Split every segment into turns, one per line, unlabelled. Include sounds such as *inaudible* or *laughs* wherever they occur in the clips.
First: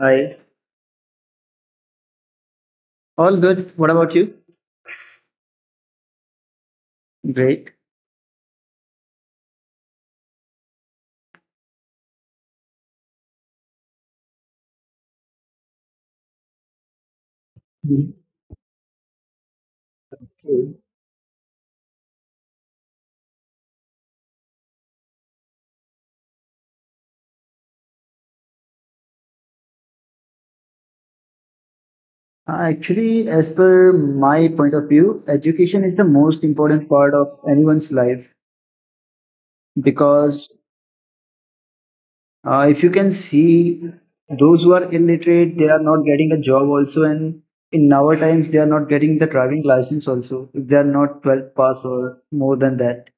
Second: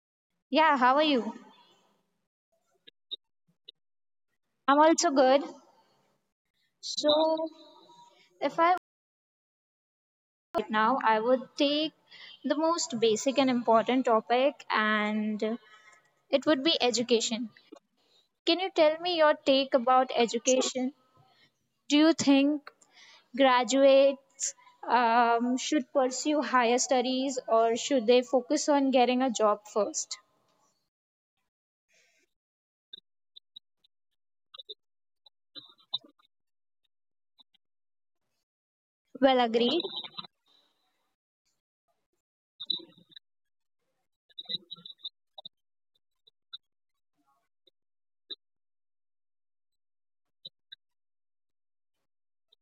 Hi.
Yeah, how are you?
All good. What about you?
I'm also good. So,
Great.
if I right now, I would take the most basic and important topic, and it would be education.
Mhm.
Can you tell me your take about
Same.
education? Do you think graduates should pursue higher studies or should they focus on getting a job first?
Actually, as per my point of view, education is the most important part of anyone's life
Well, agreed.
because if you can see those who are illiterate, they are not getting a job also, and in our times, they are not getting the driving license also if they are not 12 pass or more than that.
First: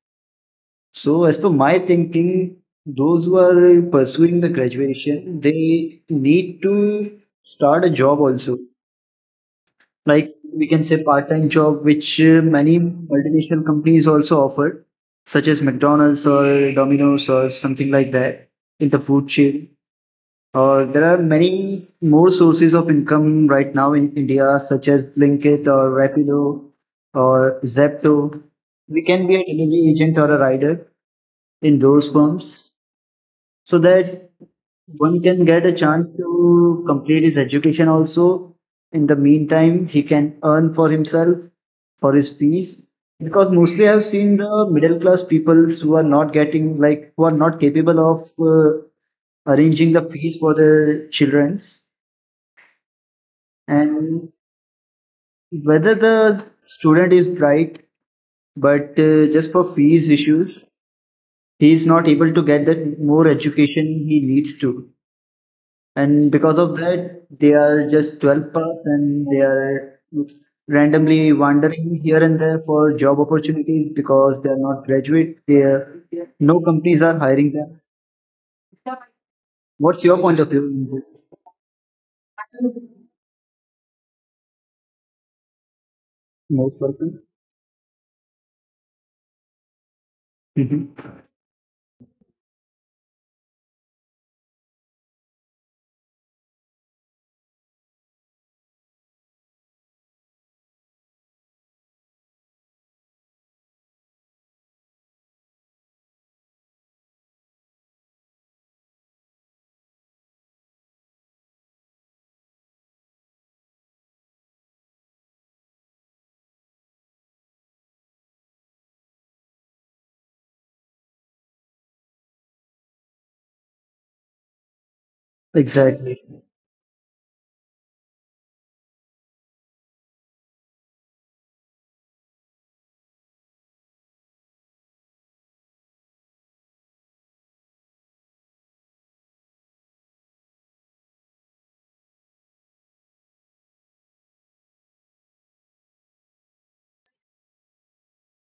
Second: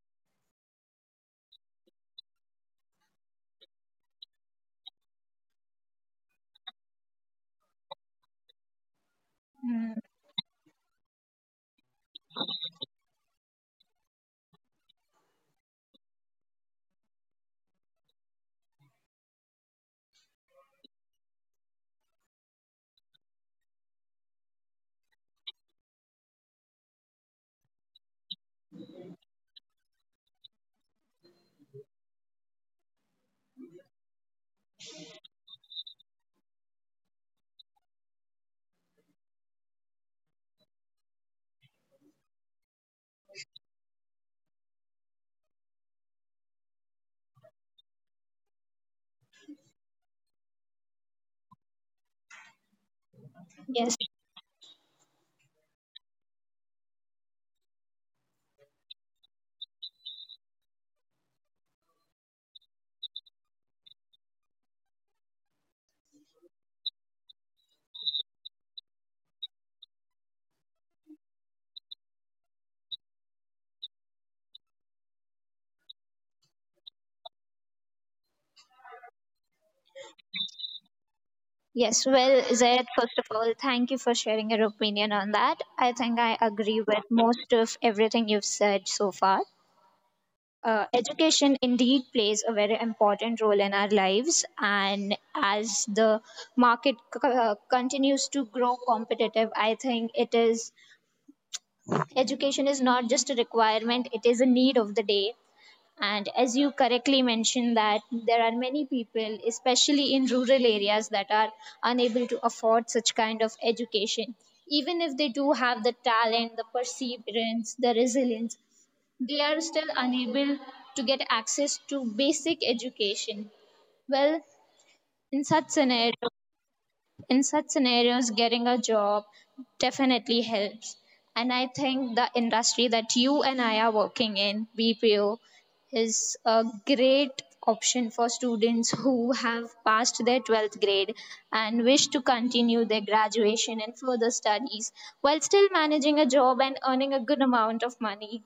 So, as per my thinking, those who are pursuing the graduation, they need to start a job also.
Hmm,
Like we can say part-time job, which many multinational companies also offer, such as McDonald's or Domino's or something like that in the food chain. Or there are many more sources of income right now in India, such as Blinkit or Rapido or Zepto. We can be a delivery agent or a rider in those firms so that one can get a chance to complete his education also. In the meantime he can earn for himself for his fees because mostly I've seen the middle class peoples who are not getting, like, who are not capable of uh, arranging the fees for their children's.
yes.
And whether the student is bright but just for fees issues he is not able to get that more education he needs to. And because of that they are just 12 plus and they are randomly wandering here and there for job opportunities because they are not graduate, they are, no companies are hiring them. What's your point of view in this?
Yes, well, Zayed, first of all, thank you for sharing your opinion on that. I think I agree
Most
with
welcome.
most of everything you've said so far.
Hmm.
Education indeed plays a very important role in our lives, and as the market continues to grow competitive, I think it is education is not just a requirement; it is a need of the day, and as you correctly mentioned that there are many people, especially in rural areas, that are unable to afford such kind of education. Even if they do have the talent, the perseverance, the resilience, they are still unable to get access to basic education. Well, in such scenario,
Exactly.
in such scenarios, getting a job definitely helps, and I think the industry that you and I are working in, BPO, is a great option for students who have passed their 12th grade and wish to continue their graduation and further studies while still managing a job and earning a good amount of money.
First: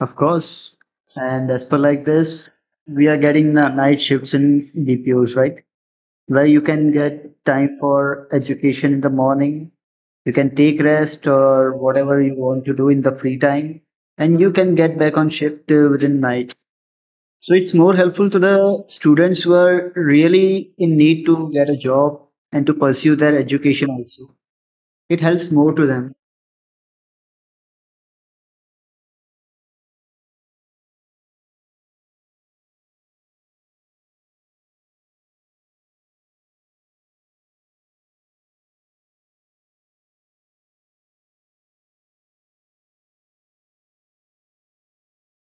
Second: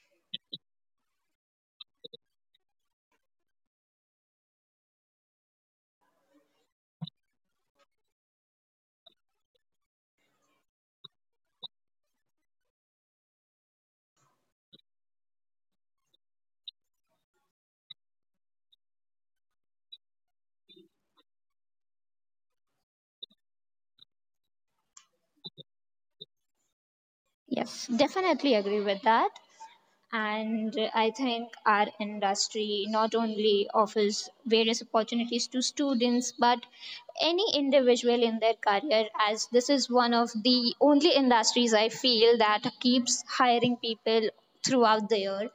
Of course. And as per like this we are getting the night shifts in dpos, right? Where you can get time for education in the morning. You can take rest or whatever you want to do in the free time, and you can get back on shift within night. So it's more helpful to the students who are really in need to get a job and to pursue their education also. It helps more to them.
Yes, definitely agree with that. And I think our industry not only offers various opportunities to students but any individual in their career, as this is one of the only industries I feel that keeps hiring people throughout the year.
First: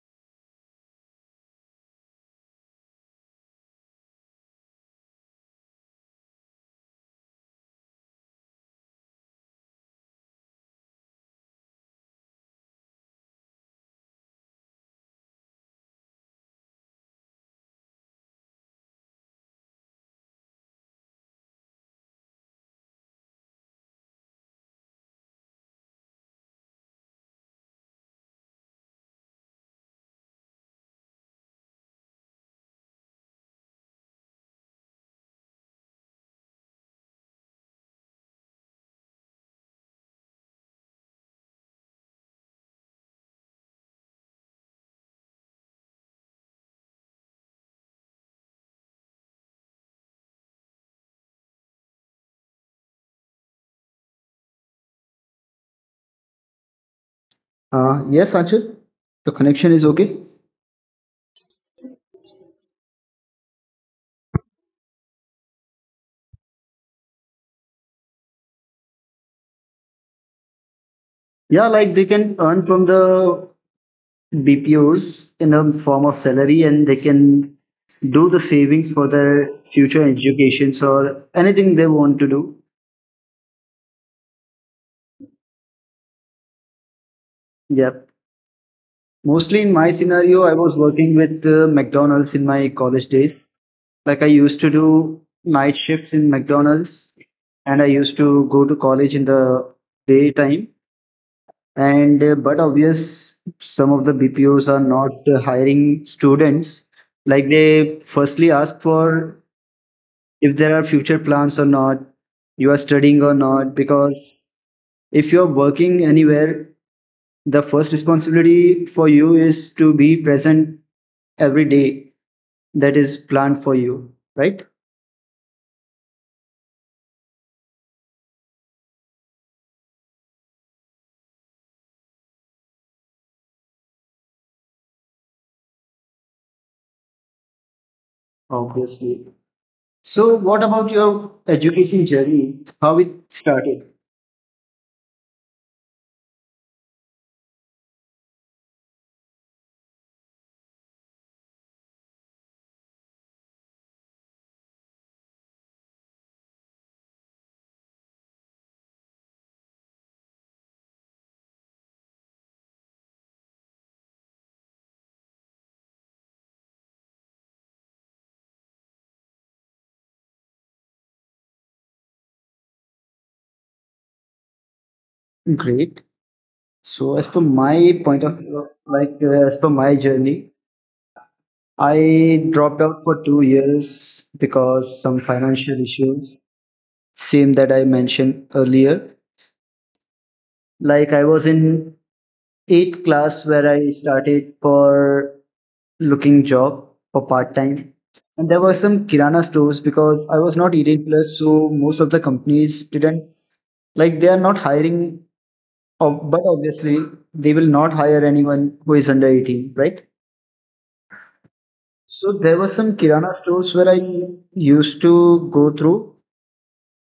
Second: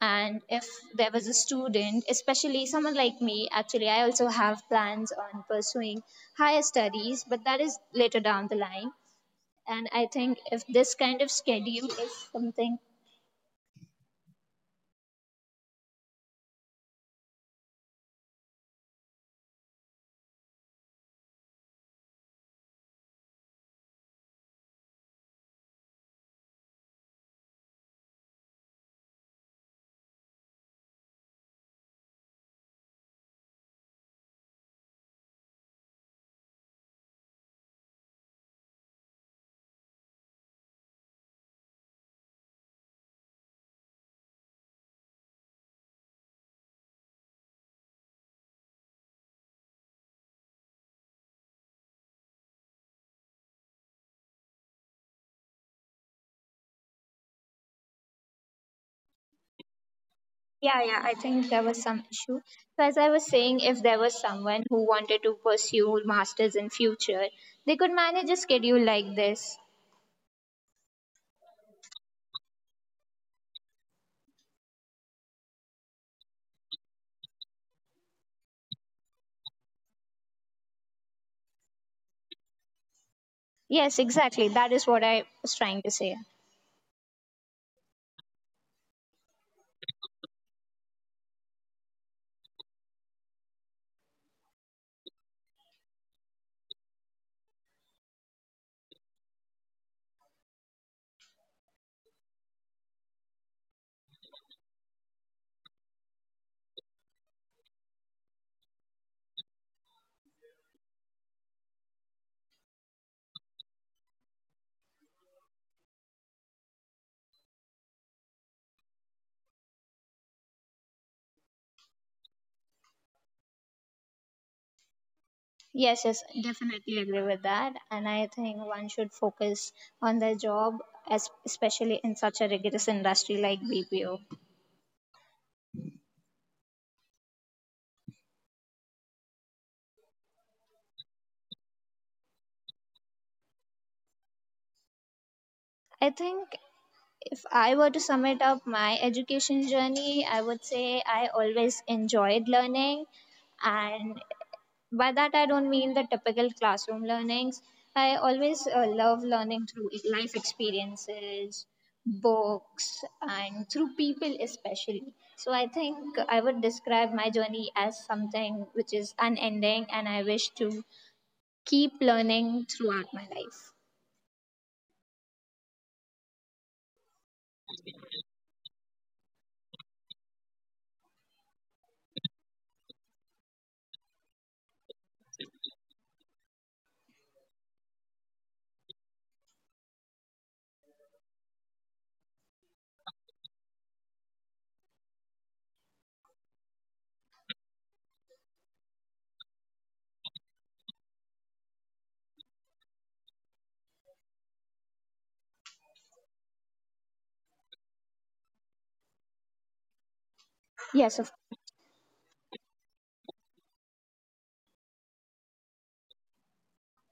And if there was a student, especially someone like me, actually I also have plans on pursuing higher studies, but that is later down the line. And I think if this kind of schedule is something.
Yes, Achal, the connection is okay.
Yeah, yeah, I think there was some issue. So as I was saying, if there was someone who wanted to pursue masters in future, they could manage a schedule like this.
Yeah, like they can earn from the BPOs in the form of salary and they can do the savings for their future educations or anything they want to do.
Yes, exactly. That is what I was trying to say.
Yep. Mostly in my scenario, I was working with McDonald's in my college days. Like I used to do night shifts in McDonald's and I used to go to college in the daytime. And but obvious, some of the BPOs are not hiring students. Like they firstly ask for if there are future plans or not, you are studying or not. Because if you're working anywhere, the first responsibility for you is to be present every day that is planned for you, right?
Yes, yes, definitely agree with that. And I think one should focus on their job, as especially in such a rigorous industry like BPO.
Obviously. So, what about your education journey? How it started?
I think if I were to sum it up, my education journey, I would say I always enjoyed learning. And by that, I don't mean the typical classroom learnings. I always love learning through life experiences, books, and through people, especially. So, I think I would describe my journey as something which is unending, and I wish to keep learning throughout my life.
Great. So, as per my point of view, like as per my journey, I dropped out for 2 years because some financial issues, same that I mentioned earlier. Like I was in eighth class where I started for looking job for part time. And there were some Kirana stores because I was not 18 plus, so most of the companies didn't, like they are not hiring, but obviously they will not hire anyone who is under 18, right?
Yes, of.
So there were some Kirana stores where I used to go through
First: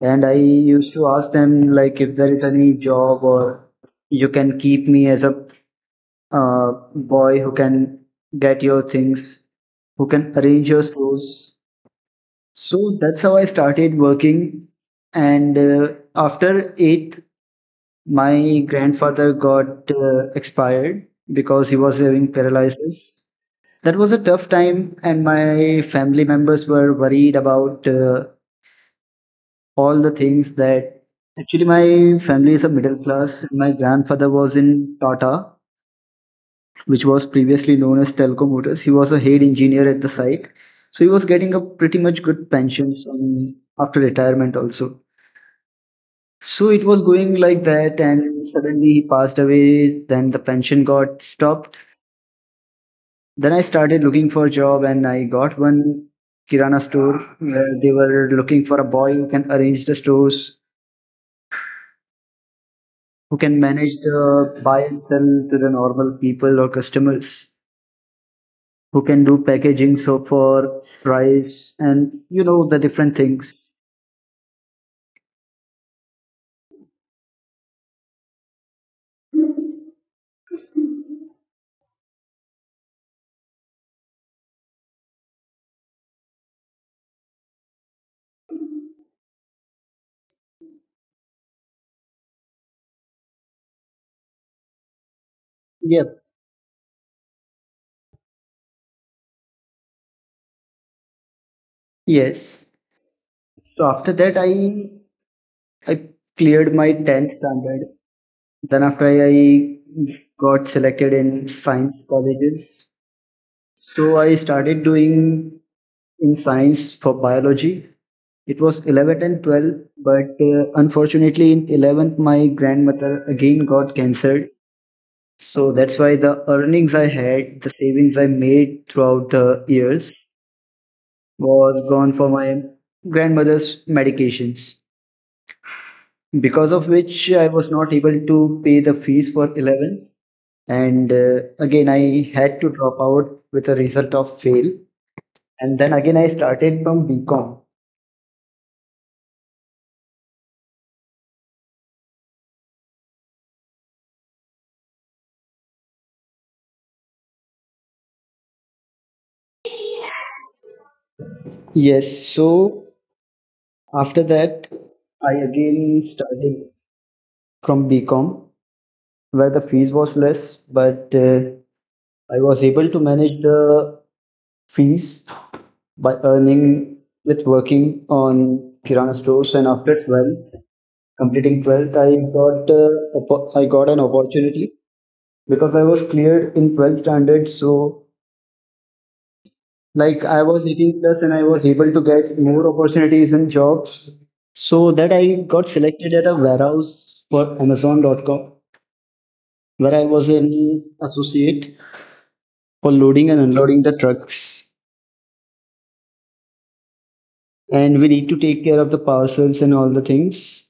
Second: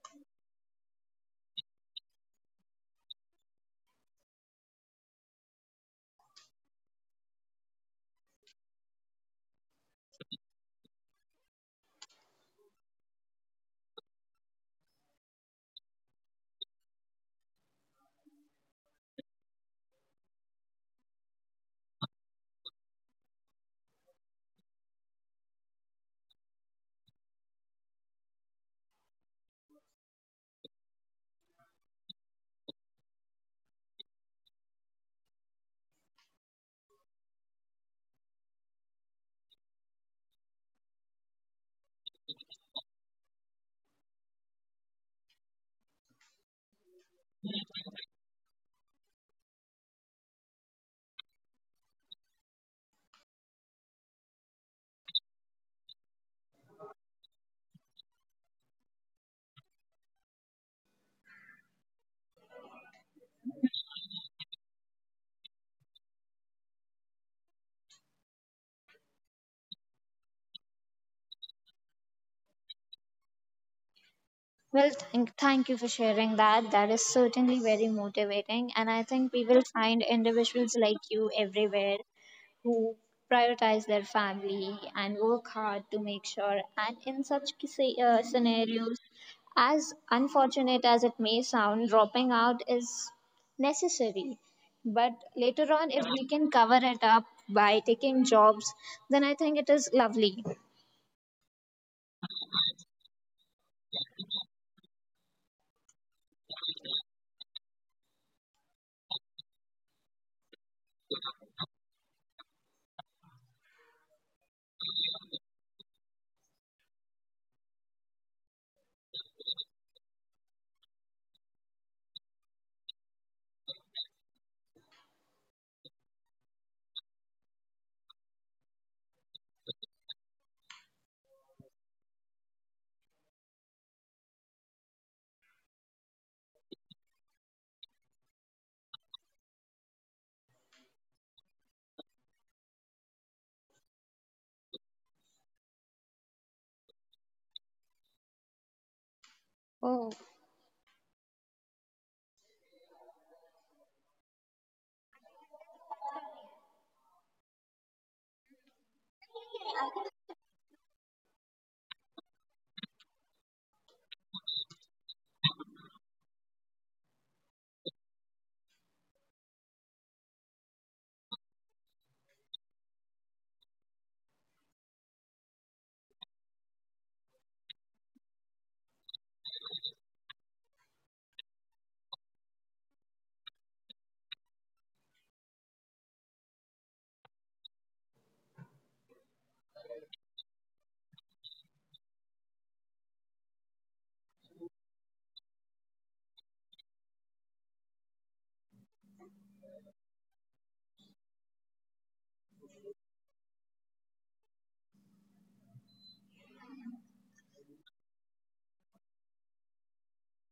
and I used to ask them like if there is any job or you can keep me as a boy who can get your things, who can arrange your stores. So that's how I started working. And after eighth, my grandfather got expired because he was having paralysis. That was a tough time, and my family members were worried about all the things that actually my family is a middle class. My grandfather was in Tata, which was previously known as Telco Motors. He was a head engineer at the site. So he was getting a pretty much good pensions some- after retirement also. So it was going like that, and suddenly he passed away. Then the pension got stopped. Then I started looking for a job, and I got one Kirana store where they were looking for a boy who can arrange the stores, who can manage the buy and sell to the normal people or customers, who can do packaging so for price and you know the different things.
Well, thank you for sharing that. That is certainly very motivating. And I think we will find individuals like you everywhere who prioritize their family and work hard to make sure. And in such scenarios, as unfortunate as it may sound, dropping out is necessary. But later on, if
Yep.
we can cover it up by taking jobs, then I think it is lovely.
Yes, so after that I cleared my 10th standard. Then after I got selected in science colleges, so I started doing in science for biology. It was 11th and 12th but unfortunately in 11th my grandmother again got cancer. So that's why the earnings I had, the savings I made throughout the years was gone for my grandmother's medications, because of which I was not able to pay the fees for 11. And again, I had to drop out with a result of fail. And then again, I started from BCom.
Oh,
Yes, so after that, I again started from BCom where the fees was less, but I was able to manage the fees by earning with working on Kirana stores. And after 12th, completing 12th, I got I got an opportunity because I was cleared in 12th standard. So like I was 18 plus and I was able to get more opportunities and jobs. So that I got selected at a warehouse for Amazon.com where I was an associate for loading and unloading the trucks. And we need to take care of the parcels and all the things.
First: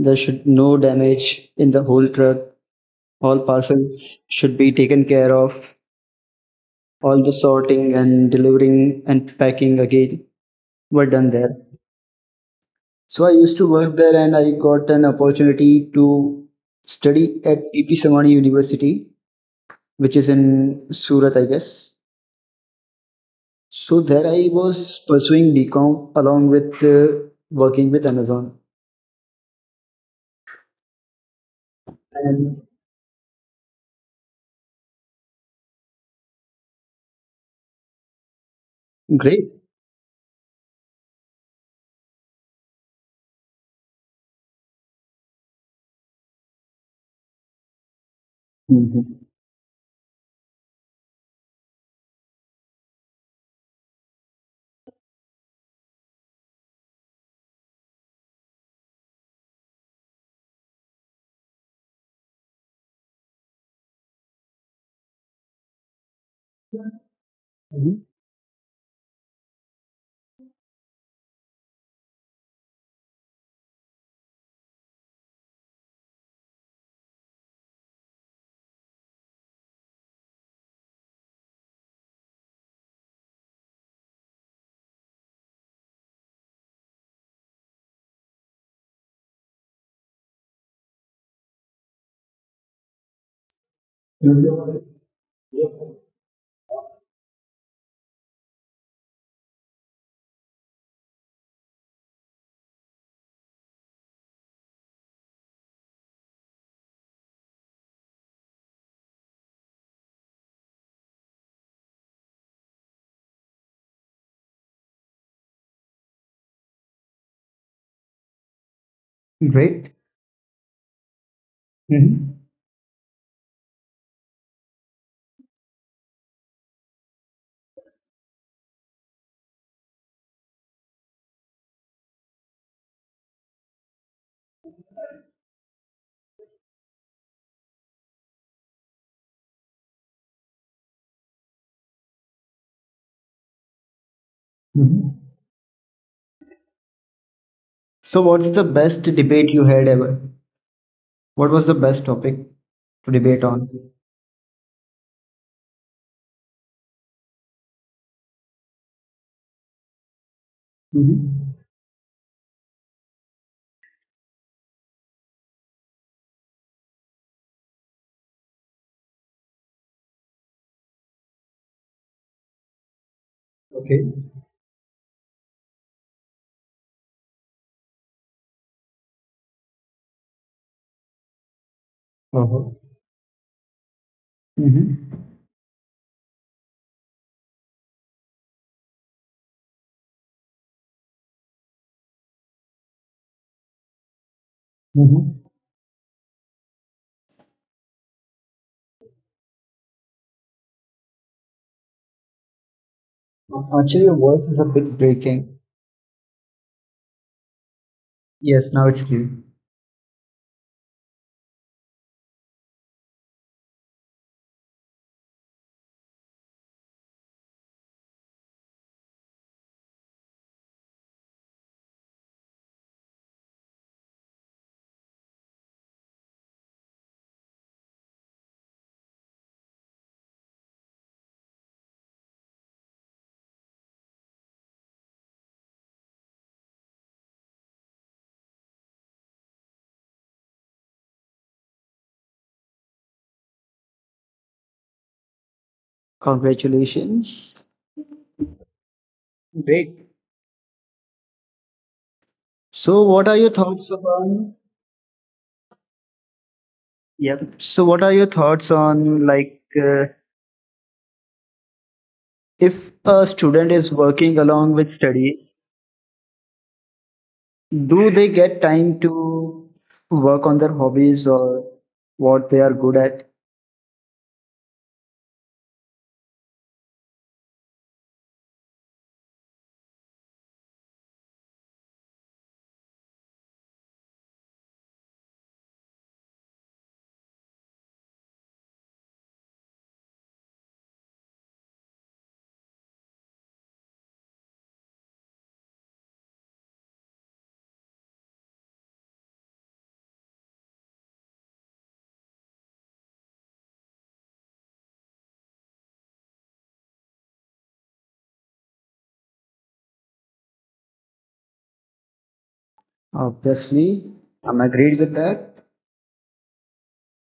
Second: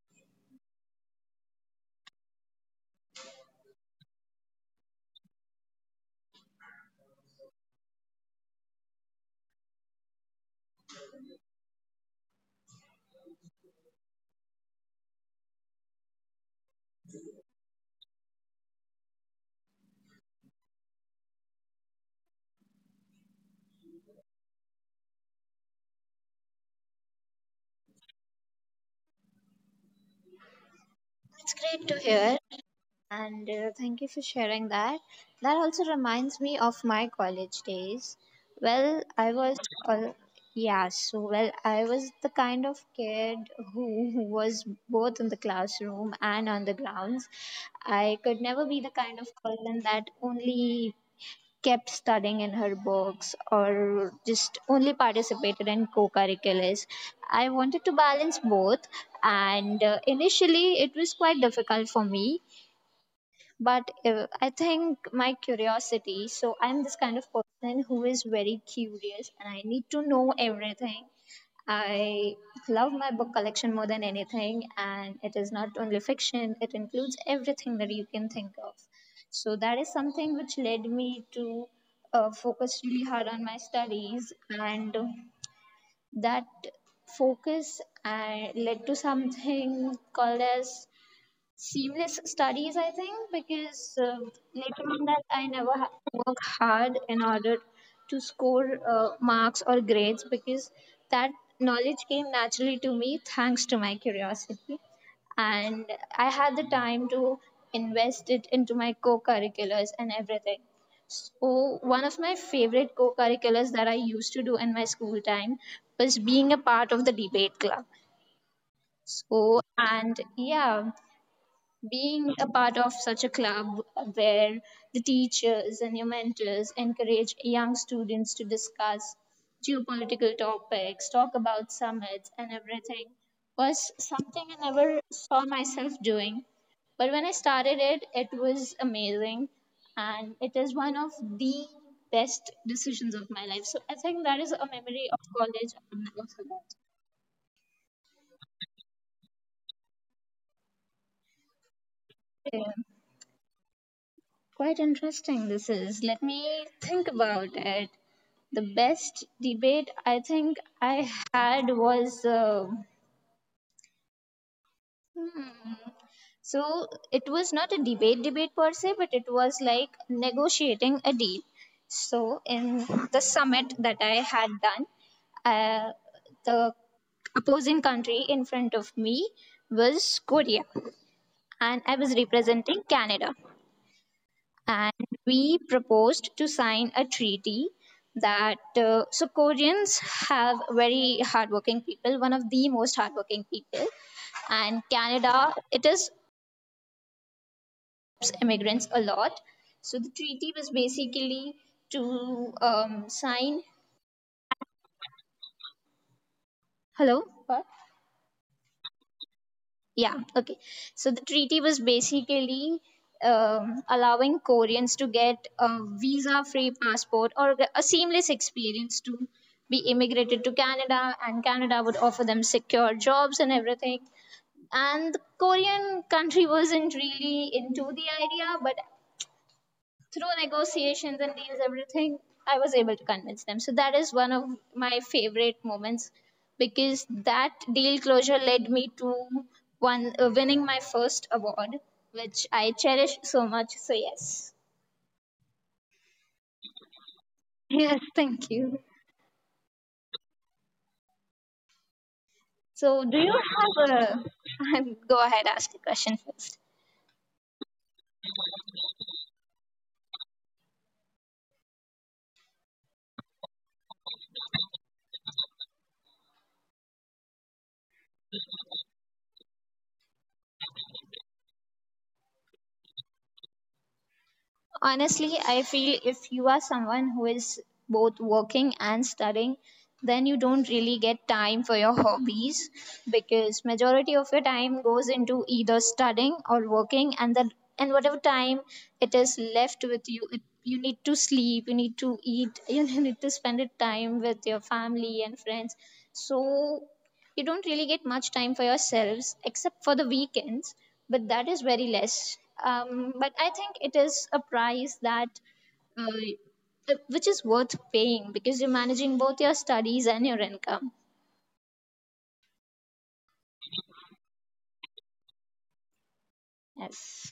There should no damage in the whole truck. All parcels should be taken care of. All the sorting and delivering and packing again were done there. So I used to work there and I got an opportunity to study at PP Samani University, which is in Surat, I guess. So there I was pursuing BCom along with working with Amazon.
it's great to hear.
And
And thank you for sharing that. That also reminds me of my college days. Well,
great.
uh, yeah, so well, I was the kind of kid who was both in the classroom and on the grounds. I could never be the
Mhm.
kind of person that only kept studying in her books or just only participated in co-curriculars. I wanted to balance both, and initially it was quite difficult for me, but I think my curiosity, so I'm this kind of person who is very curious and I need to know everything. I love my book collection more than anything, and it is not only fiction, it includes everything that you can think of. So that is something which led me to focus really hard on my studies, and that focus led to something called as seamless studies, I think, because
Mhm.
later on that I never had to work hard in order to score marks or grades because that knowledge came naturally to me thanks to my curiosity. And I had the time to invest it into my co curriculars and everything. So, one of my favorite co curriculars that I used to do in my school time was being a part of the debate club. So,
Great.
and yeah,
Mhm.
being a part of such a club where the teachers and your mentors encourage young students to discuss geopolitical topics, talk about summits and everything was something I never saw myself doing. But when I started it, it was amazing, and it is one of the best decisions of my life. So I think that is a memory of college I will never
So, what's the best debate you had ever? What was the best topic
forget.
to debate on?
Quite interesting, this is. Let me think about it. The best debate I think I
Mm-hmm.
had was. Hmm, so it was not a debate debate per se, but it was like negotiating a deal. So in the summit
Okay.
that I had done, uh, the opposing country in front of me was Korea, and I was
Uh-huh.
representing Canada. And
Mm-hmm.
we proposed to sign a treaty that so Koreans have very hardworking people, one of the most hardworking people, and
Mm-hmm.
Canada, it is immigrants a lot. So the treaty was basically to sign.
Actually, your voice is a bit breaking.
Hello. What?
Yes, now it's clear.
Yeah, okay. So the treaty was basically allowing Koreans to get a visa free passport or a seamless experience to be immigrated to Canada, and Canada would offer them secure jobs and everything. And the Korean country wasn't really into the idea, but through negotiations and deals everything, I was able to convince them. So that is one of my favorite moments, because that deal closure led me to one winning my first award, which I cherish so much. So yes.
Congratulations.
Yes, thank you.
Great. So,
So,
what are
do
your
you
thoughts? So,
have a *laughs* go ahead, ask the question first.
yep. So, what are your thoughts on, like, if a student is working along with studies, do they get time to work on their hobbies or what they are good at?
Honestly, I feel if you are someone who is both working and studying, then you don't really get time for your *laughs* hobbies, because majority of your time goes into either studying or working, and then and whatever time it is left with you it, you need to sleep, you need to eat *laughs* you need to spend it time with your family and friends. So you don't really get much time for yourselves except for the weekends, but that is very less. But I think it is a price that uh, which is worth paying, because you're managing both your studies and your income.
Obviously, I'm agreed with that.
Yes.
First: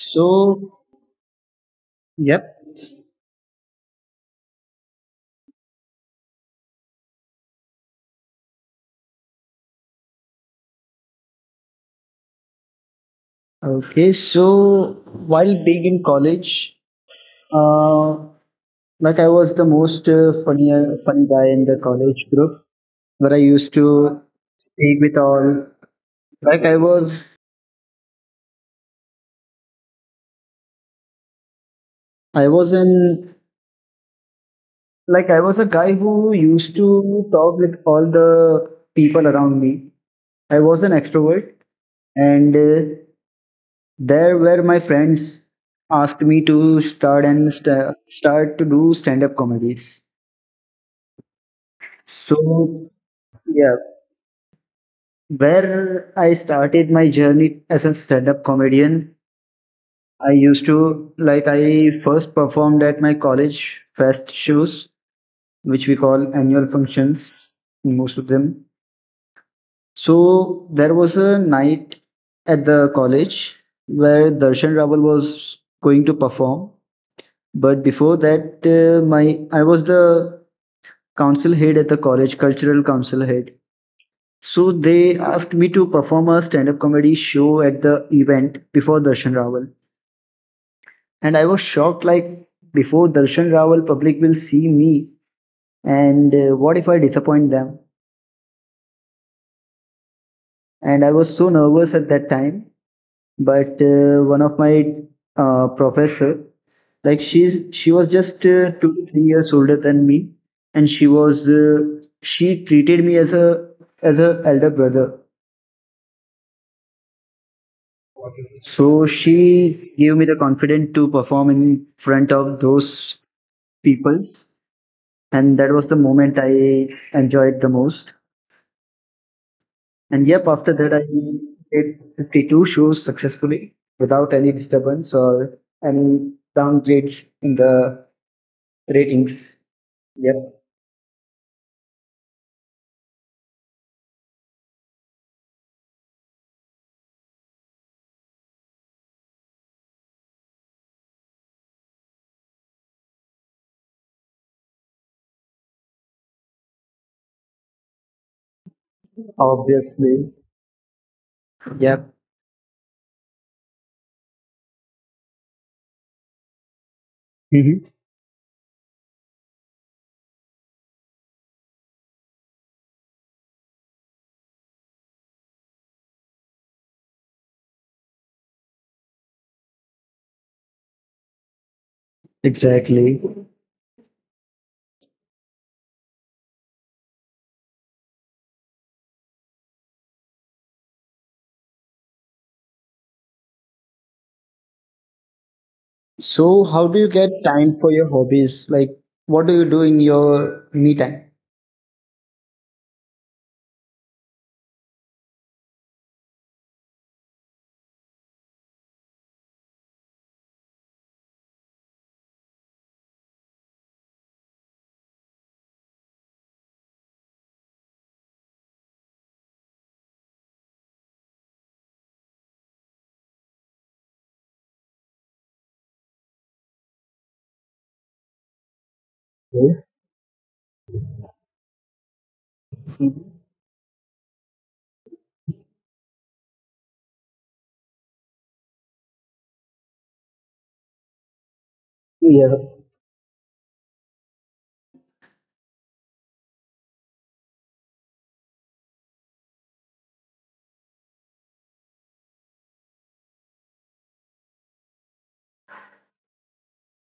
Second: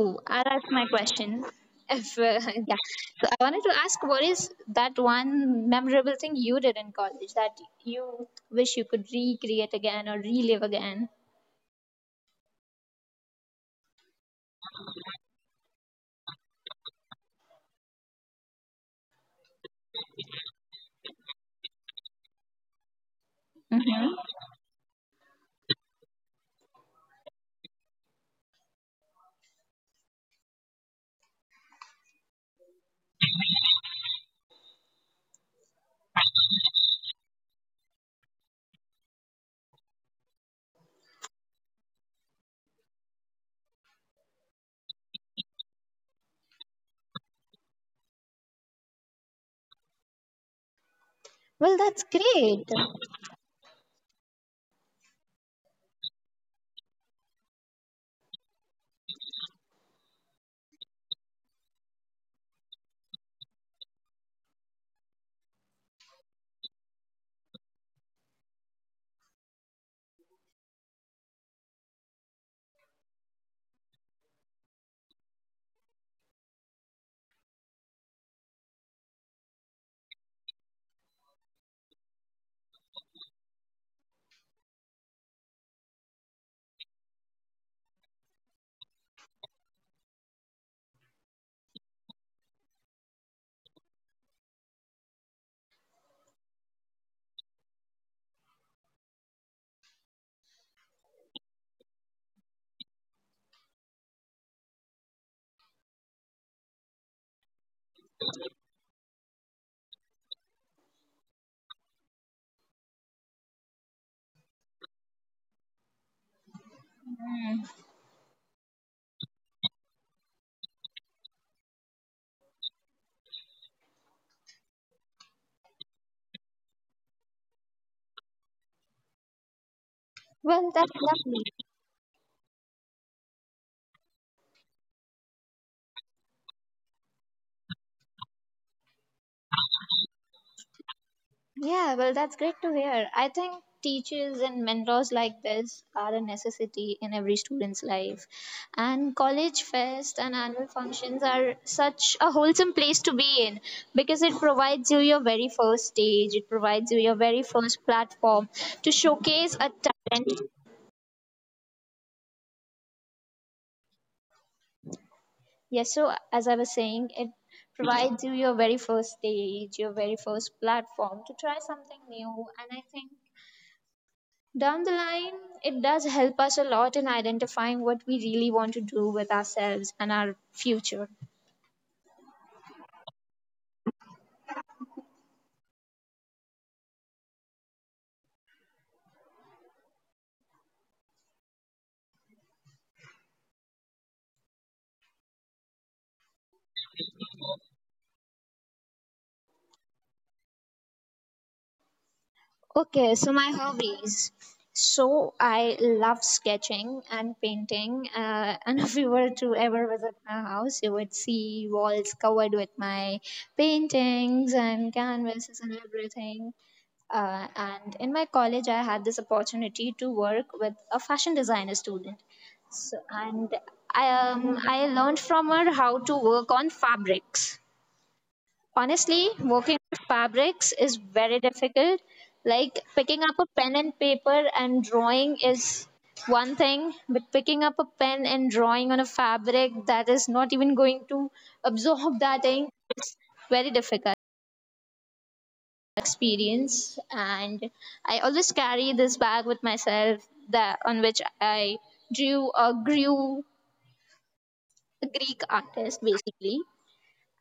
So,
I'll ask my question. If *laughs*
yep.
yeah, so I wanted to ask, what is that one memorable thing you did in college that you wish you could recreate again or relive again?
Okay, so while being in college, uh, like I was the most funny guy in the college group, where I used
Mm-hmm.
to speak with all. Like I was, I was in, like I was a guy who used to talk with all the people around me. I was an extrovert, and there were my friends asked me to start and start to do stand up comedies. So yeah, where I started my journey as a stand up comedian. I used to like I first performed at my college fest shows, which we call annual functions, most of them. So there was a night at the college where Darshan Rawal was going to perform. But before that, my I was the council head at the college, cultural council head. So they asked me to perform a stand-up comedy show at the event before Darshan Rawal, and I was shocked. Like before Darshan Rawal, public will see me, and what if I disappoint them? And I was so nervous at that time but one of my professor, like she was just 2 to 3 years older than me and she was she treated me as a elder brother, so she gave me the confidence to perform in front of those peoples. And that was the moment I enjoyed the most.
Well,
And
that's
yep, after
lovely.
that I did 52 shows successfully without any disturbance or any downgrades in the ratings. Yep.
Yeah, well, that's great to hear. I think teachers and mentors like this are a necessity in every student's life. And college fest and annual functions are such a wholesome place to be in, because it provides you your very first stage, it provides you your very first platform to showcase a talent.
Obviously. Yep.
Yes, so as I was saying, it provides you
Mhm.
your very first stage, your very first platform to try something new. And I think down the line, it does help us a lot in identifying what we really want to do with ourselves and our future.
Exactly. So, how do you get time for your hobbies? Like, what do you do in your me time?
Okay, so my hobbies. So I love sketching and painting. *laughs* And if you were to ever visit my house, you would see walls covered with my paintings and canvases and everything. And in my college, I had this opportunity to work with a fashion designer student. So, and I learned from her how to work on fabrics. Honestly, working with
Okay.
fabrics is very difficult. Like picking up a pen and paper and drawing is one thing, but picking up a pen and drawing on a fabric that is not even going to absorb that ink
Yeah.
is very difficult experience. And I always carry this bag with myself that on which I drew or grew a Greek artist basically.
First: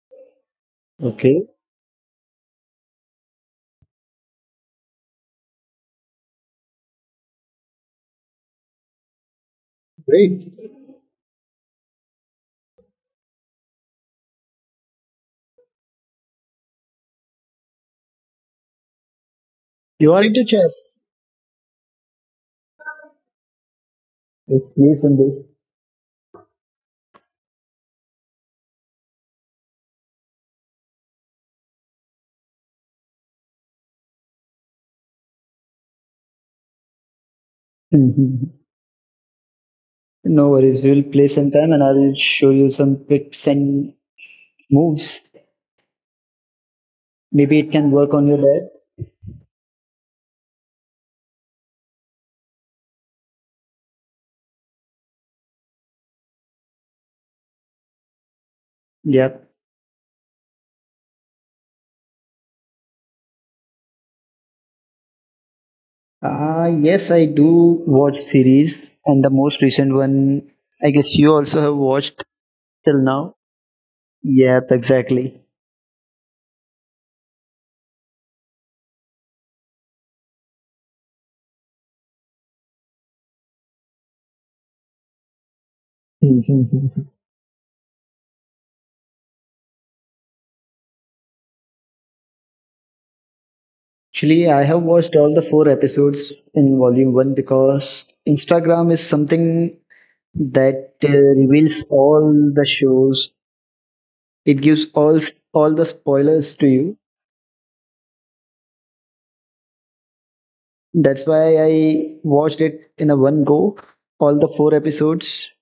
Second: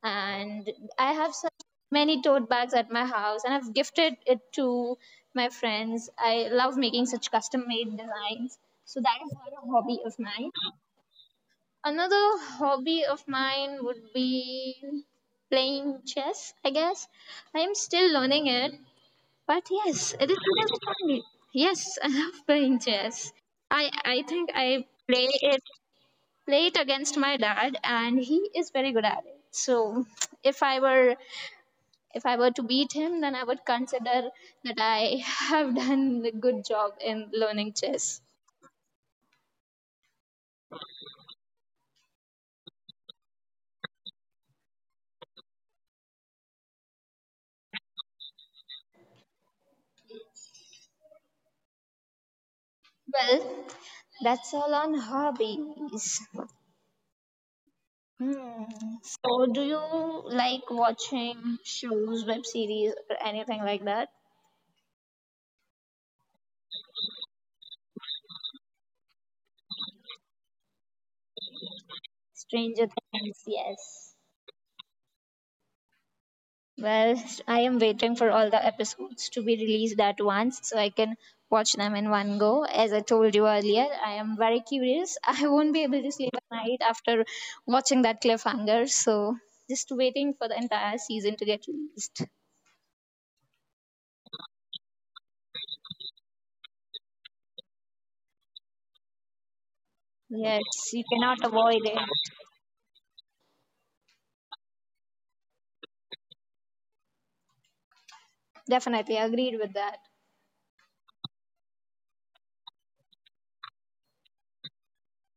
And I have
Okay.
such many tote bags at my house, and I've gifted it to my friends. I love making such custom-made designs, so that is one hobby of
Great.
mine. Another hobby of mine would be playing chess. I guess I am still learning it, but yes,
You are
it is
into
it
chess.
is fun. Yes, *laughs* I love playing chess. I think
Let's
I
play
play
someday.
it play it against my dad, and he is very good at it. So if I were if I were to beat him, then I would consider that I *laughs* have done a good job in learning chess.
Mhm. No worries. We'll play sometime and I will show you some tricks and moves. Maybe it can work on your dad.
Well, that's all on hobbies. Hmm. So,
Yep.
do you like watching shows, web series, or anything like that?
Yes, I do watch series, and the most recent one, I guess you also have watched
Stranger
till now.
Things, yes.
Yep, exactly.
Well, I am waiting for all the episodes to be released at once so I can watch them in one go. As I told you earlier, I am very curious. *laughs* I won't be able to sleep at night
*laughs*
after watching that cliffhanger. So, just waiting for the entire season to get released.
Actually, I have watched all the four episodes in volume one because Instagram is something
Yes,
that
you cannot
reveals
avoid it.
all the shows. It gives all the spoilers to you.
Definitely agreed with that.
That's why I watched it in a one go, all the four episodes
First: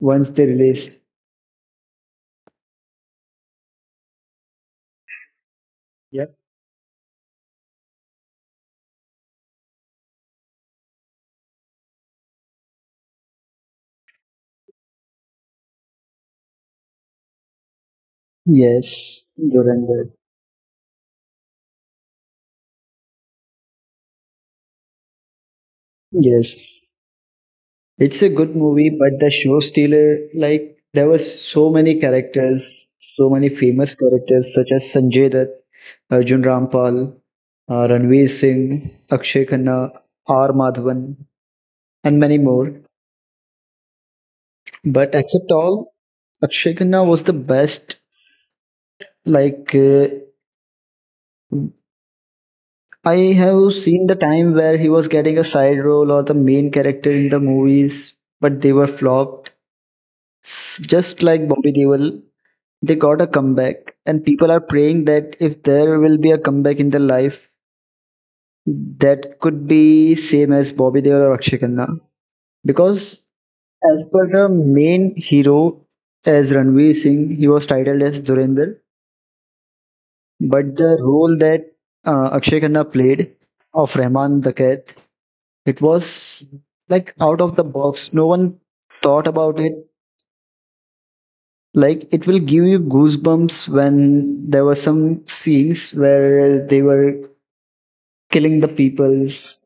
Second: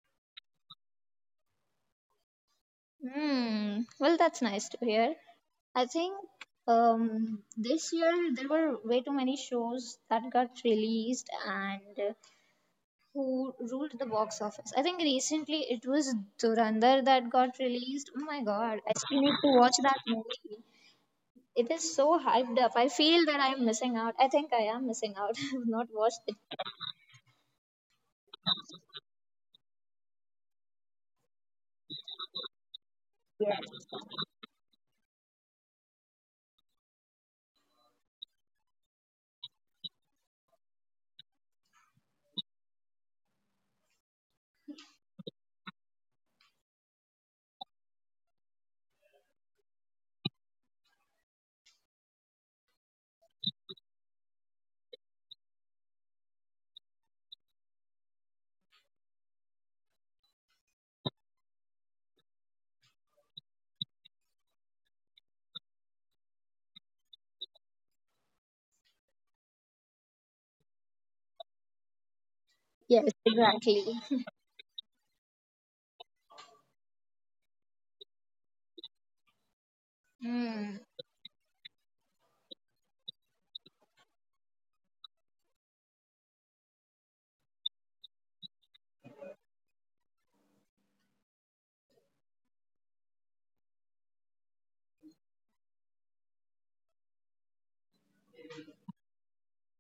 once they released.
Hmm. Well, that's nice to hear. I think
Yep.
this year there were way too many shows that got released, and who ruled the box office. I think recently it was Durandar that got released. Oh my god, I still
Yes,
need to watch that
Durandar.
movie. It is so hyped up. I feel that I'm missing out. I think I am missing out. *laughs* I've not watched it.
Yes. It's a good movie, but the show stealer, like there were so many characters, so many famous characters such as Sanjay Dutt, Arjun Rampal, Ranveer Singh, Akshay Khanna, R. Madhavan, and many more. But except all, Akshay Khanna was the best. Like uh, I have seen the time where he was getting a side role or the main character in the movies, but they were flopped. Just like Bobby Deol, they got a comeback, and people are praying that if there will be a comeback in their life, that could be same as Bobby Deol or Akshay Khanna.
Yes,
Because
exactly.
as
*laughs*
per the main hero as Ranveer Singh, he was titled as Durinder,
Hmm.
but the role that Akshay Khanna played of Rahman Dakat, it was like out of the box. No one thought about it. Like it will give you goosebumps when there were some scenes where they were killing the peoples.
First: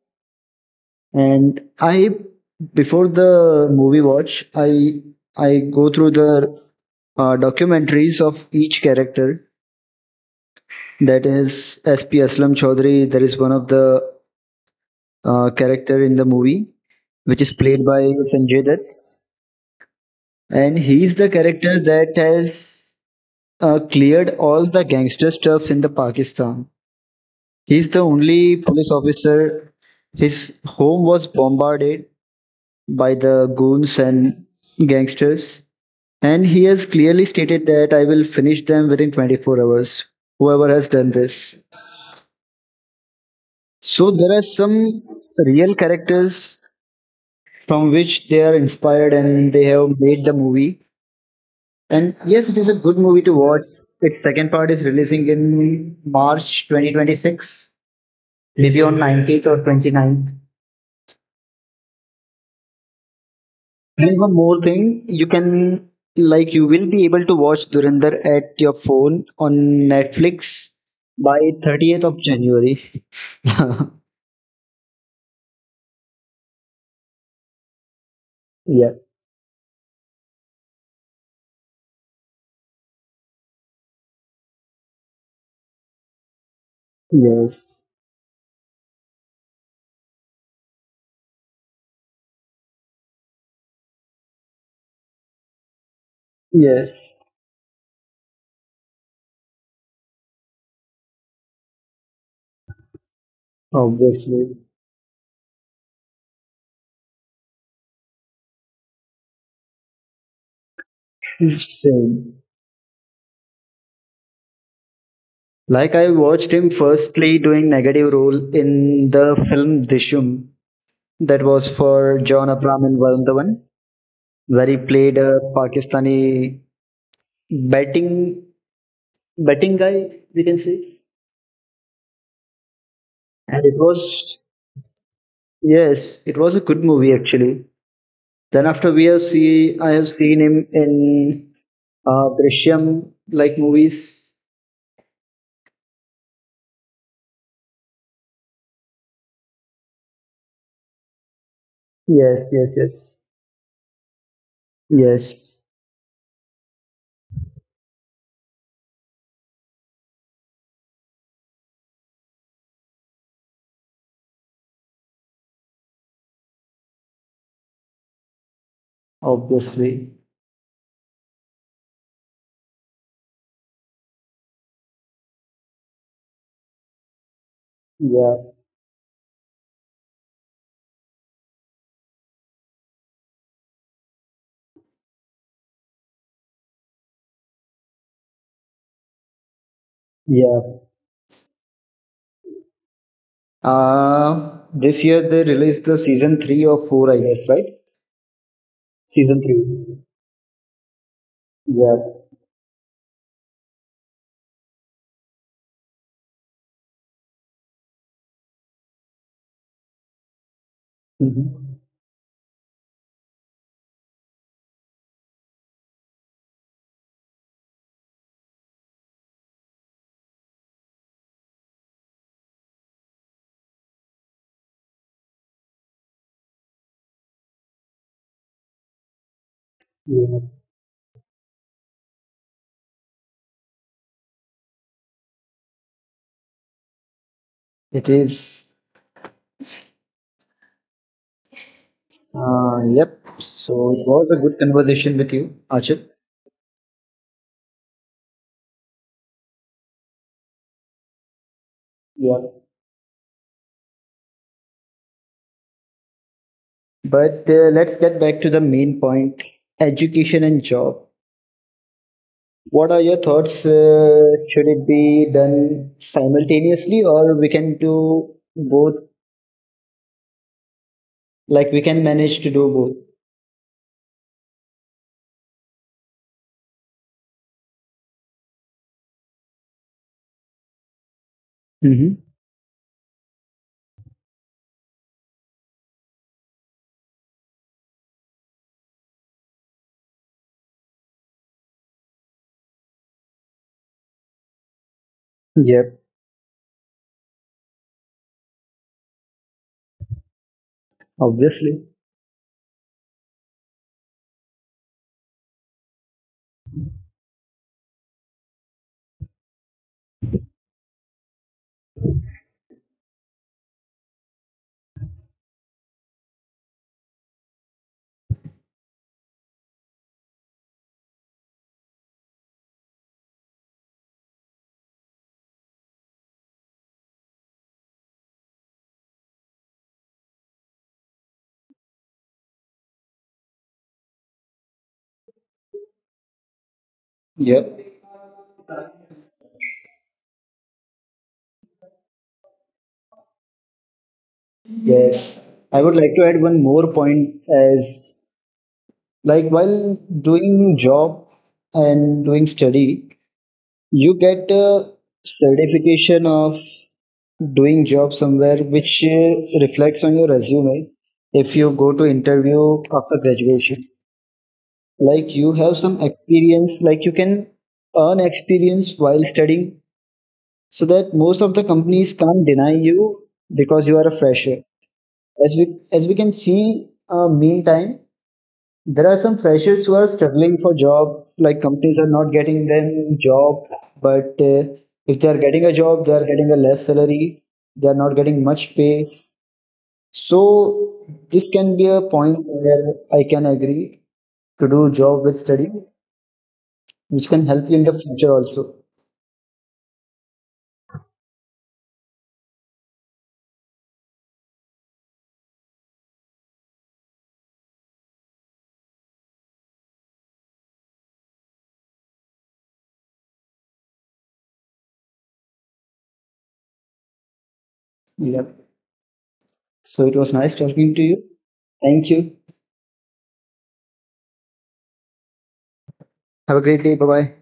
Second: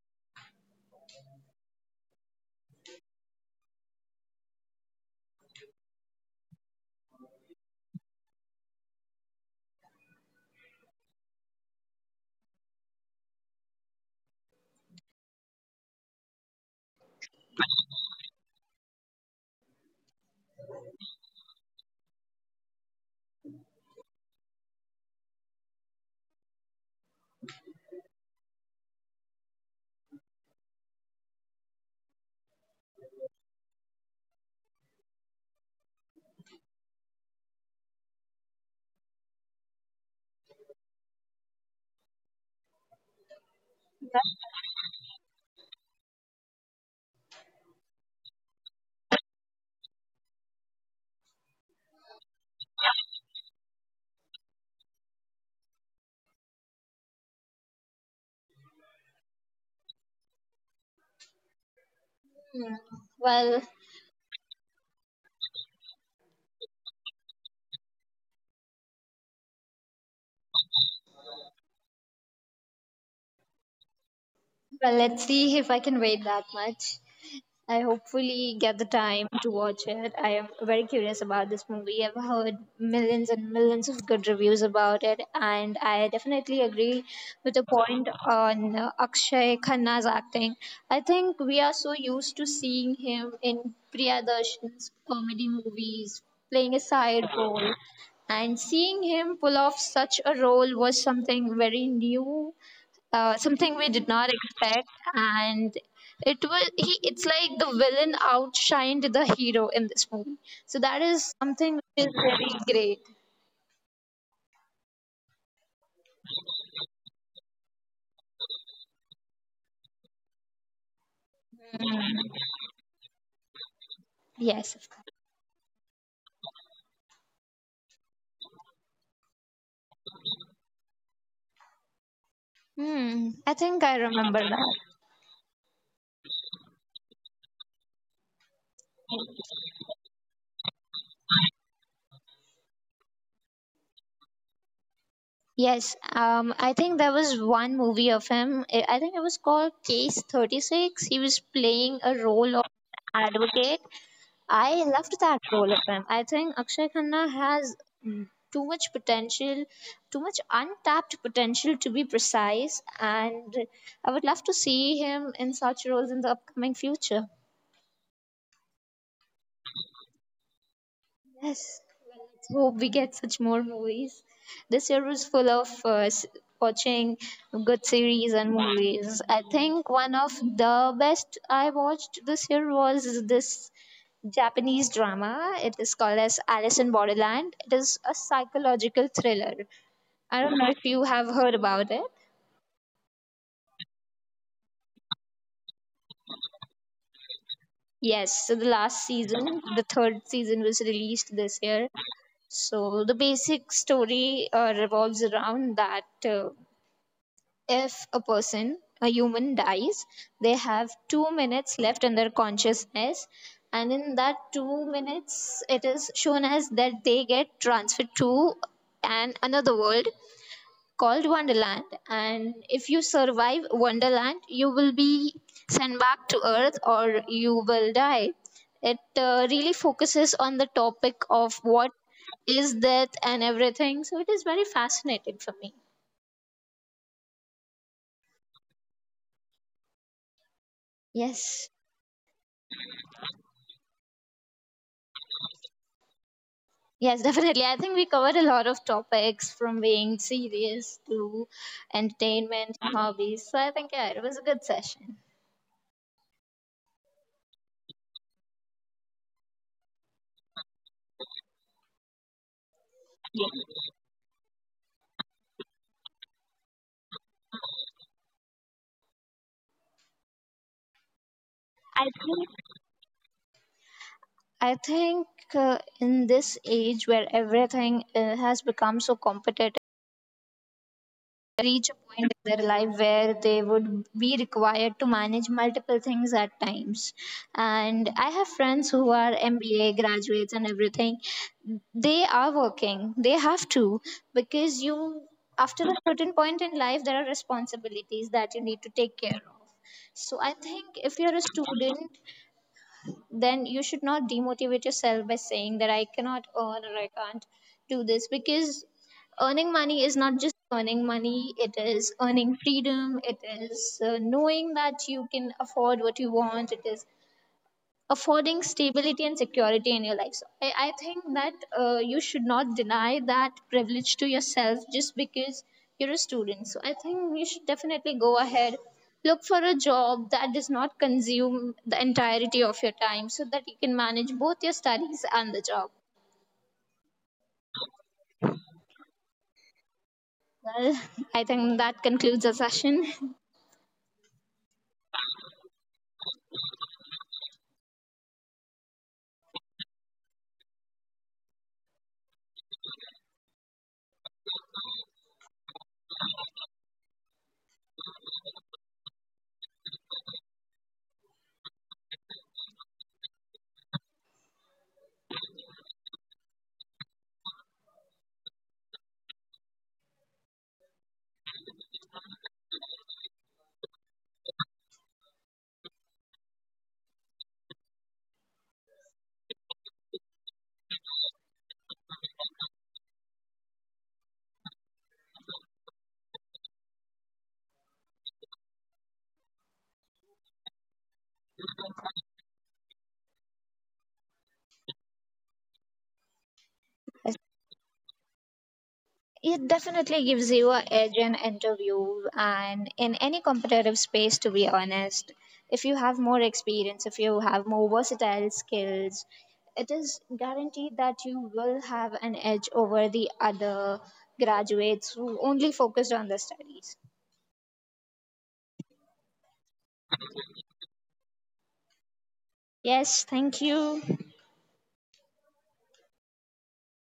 And I before the movie watch i i go through the documentaries of each character, that is sp Aslam Chaudhary. There is one of the character in the movie, which is played by Sanjay Dutt, and he is the character that has cleared all the gangster stuffs in the Pakistan. He is the only police officer. His home was bombarded by the goons and gangsters. And he has clearly stated that I will finish them within 24 hours, whoever has done this. So there are some real characters from which they are inspired and they have made the movie. And yes, it is a good movie to watch. Its second part is releasing in March 2026, maybe on 19th or 29th.
Hmm. Well,
And one more thing, you can like you will be able to watch Durandar at your phone on Netflix by 30th of January. *laughs*
well, let's see if I can wait that much. I hopefully get the
Yeah.
time to watch it. I am very curious about this movie. I've heard millions and millions of good reviews about it, and I definitely agree with the
Yes.
point on Akshay Khanna's acting. I think we are so used to seeing him in Priyadarshan's comedy movies, playing a
Yes.
side role, and seeing him pull off such a role was something very new, something we did not
Obviously.
expect, and it was he it's like the villain outshined the hero in this movie, so that is something which is
Same.
very great.
Like I watched him firstly doing negative role in the film Dishum, that was for John Abram and Varun Dhawan, where
Yes,
he
of course.
played a Pakistani batting batting guy, we can say.
Hmm, I
And it
think I
was,
remember that.
yes, it was a good movie actually. Then after we have see, I have seen him in Drishyam like movies.
Yes, I think there was one movie of him, I think it was called case 36. He was playing a
Yes,
role of
yes, yes,
advocate. I loved that
yes.
role of him. I think Akshay Khanna has, too much potential, too much untapped potential to be precise, and I would love to see him in such roles in the upcoming future.
Obviously,
Yes, well, let's hope we get such more movies. This year was full of watching good series
yeah,
and movies. I think one of the best I watched this year was this Japanese drama. It is called as Alice in Borderland. It is a psychological thriller. I don't know if
yeah.
you have heard about it.
This year they released the season three or four, I guess, right?
Yes, so the last
Season
season, the
three.
third season was released this year.
Yeah.
So the basic story revolves around that. Uh, if a person, a human dies, they have 2 minutes
Mhm.
left in their consciousness, and in that 2 minutes, it is shown as that they get transferred to an another world called Wonderland. And if you survive Wonderland, you will be sent back to Earth or you will die. It really focuses on the
Yeah.
topic of what is death and everything, so it is very fascinating for me.
It is.
Yes.
Yep. So it was a good conversation with you, Archit.
Yes, *laughs* definitely. I think we covered a lot of topics from being serious to
Yeah.
entertainment and hobbies. So I think yeah, it was a good session.
But let's get back to the main point, education and job. What are your thoughts? Should it be done simultaneously or we can do both? Like we can manage to do both.
I think in this age where everything has become so competitive, reach a
Mm-hmm.
point in their life where they would be required to manage multiple things at times, and I have friends who are MBA graduates and everything. They are working, they have to, because you,
Yep,
after a certain point in life there are responsibilities that you need to take care of. So I think if you're a
obviously.
student, then you should not demotivate yourself by saying that I cannot earn or I can't do this, because earning money is not just earning money, it is earning freedom, it is knowing that you can afford what you want, it is affording stability and security in your life. So I think that you should not deny that privilege to yourself just because you're a student. So I think you should definitely go ahead, look for a job that does not consume the entirety of your time so that you can manage both your studies and the job.
Yep.
Well, *laughs* I think that concludes our session.
Yes. I would like to add one more point, as like while doing job and doing study, you get a certification of doing job somewhere, which reflects on your resume. If you go to interview after graduation, like you have some experience, like you can earn experience while studying, so that most of the companies can't deny you because you are a fresher. As we can see meantime, there are some freshers who are struggling for job, like companies are not getting them job. But if they are getting a job, they are getting a less salary, they are not getting much pay. So this can be a point where I can agree to do job with study, which can help you in the future also.
It definitely gives you an edge in interview and in any competitive space, to be honest. If you have more experience, if you have more versatile skills, it is guaranteed that you will have an edge over the other graduates who only focused on the studies.
Yeah. So it was nice talking to you. Thank you.
Yes, thank you.
Have a great day. Bye bye.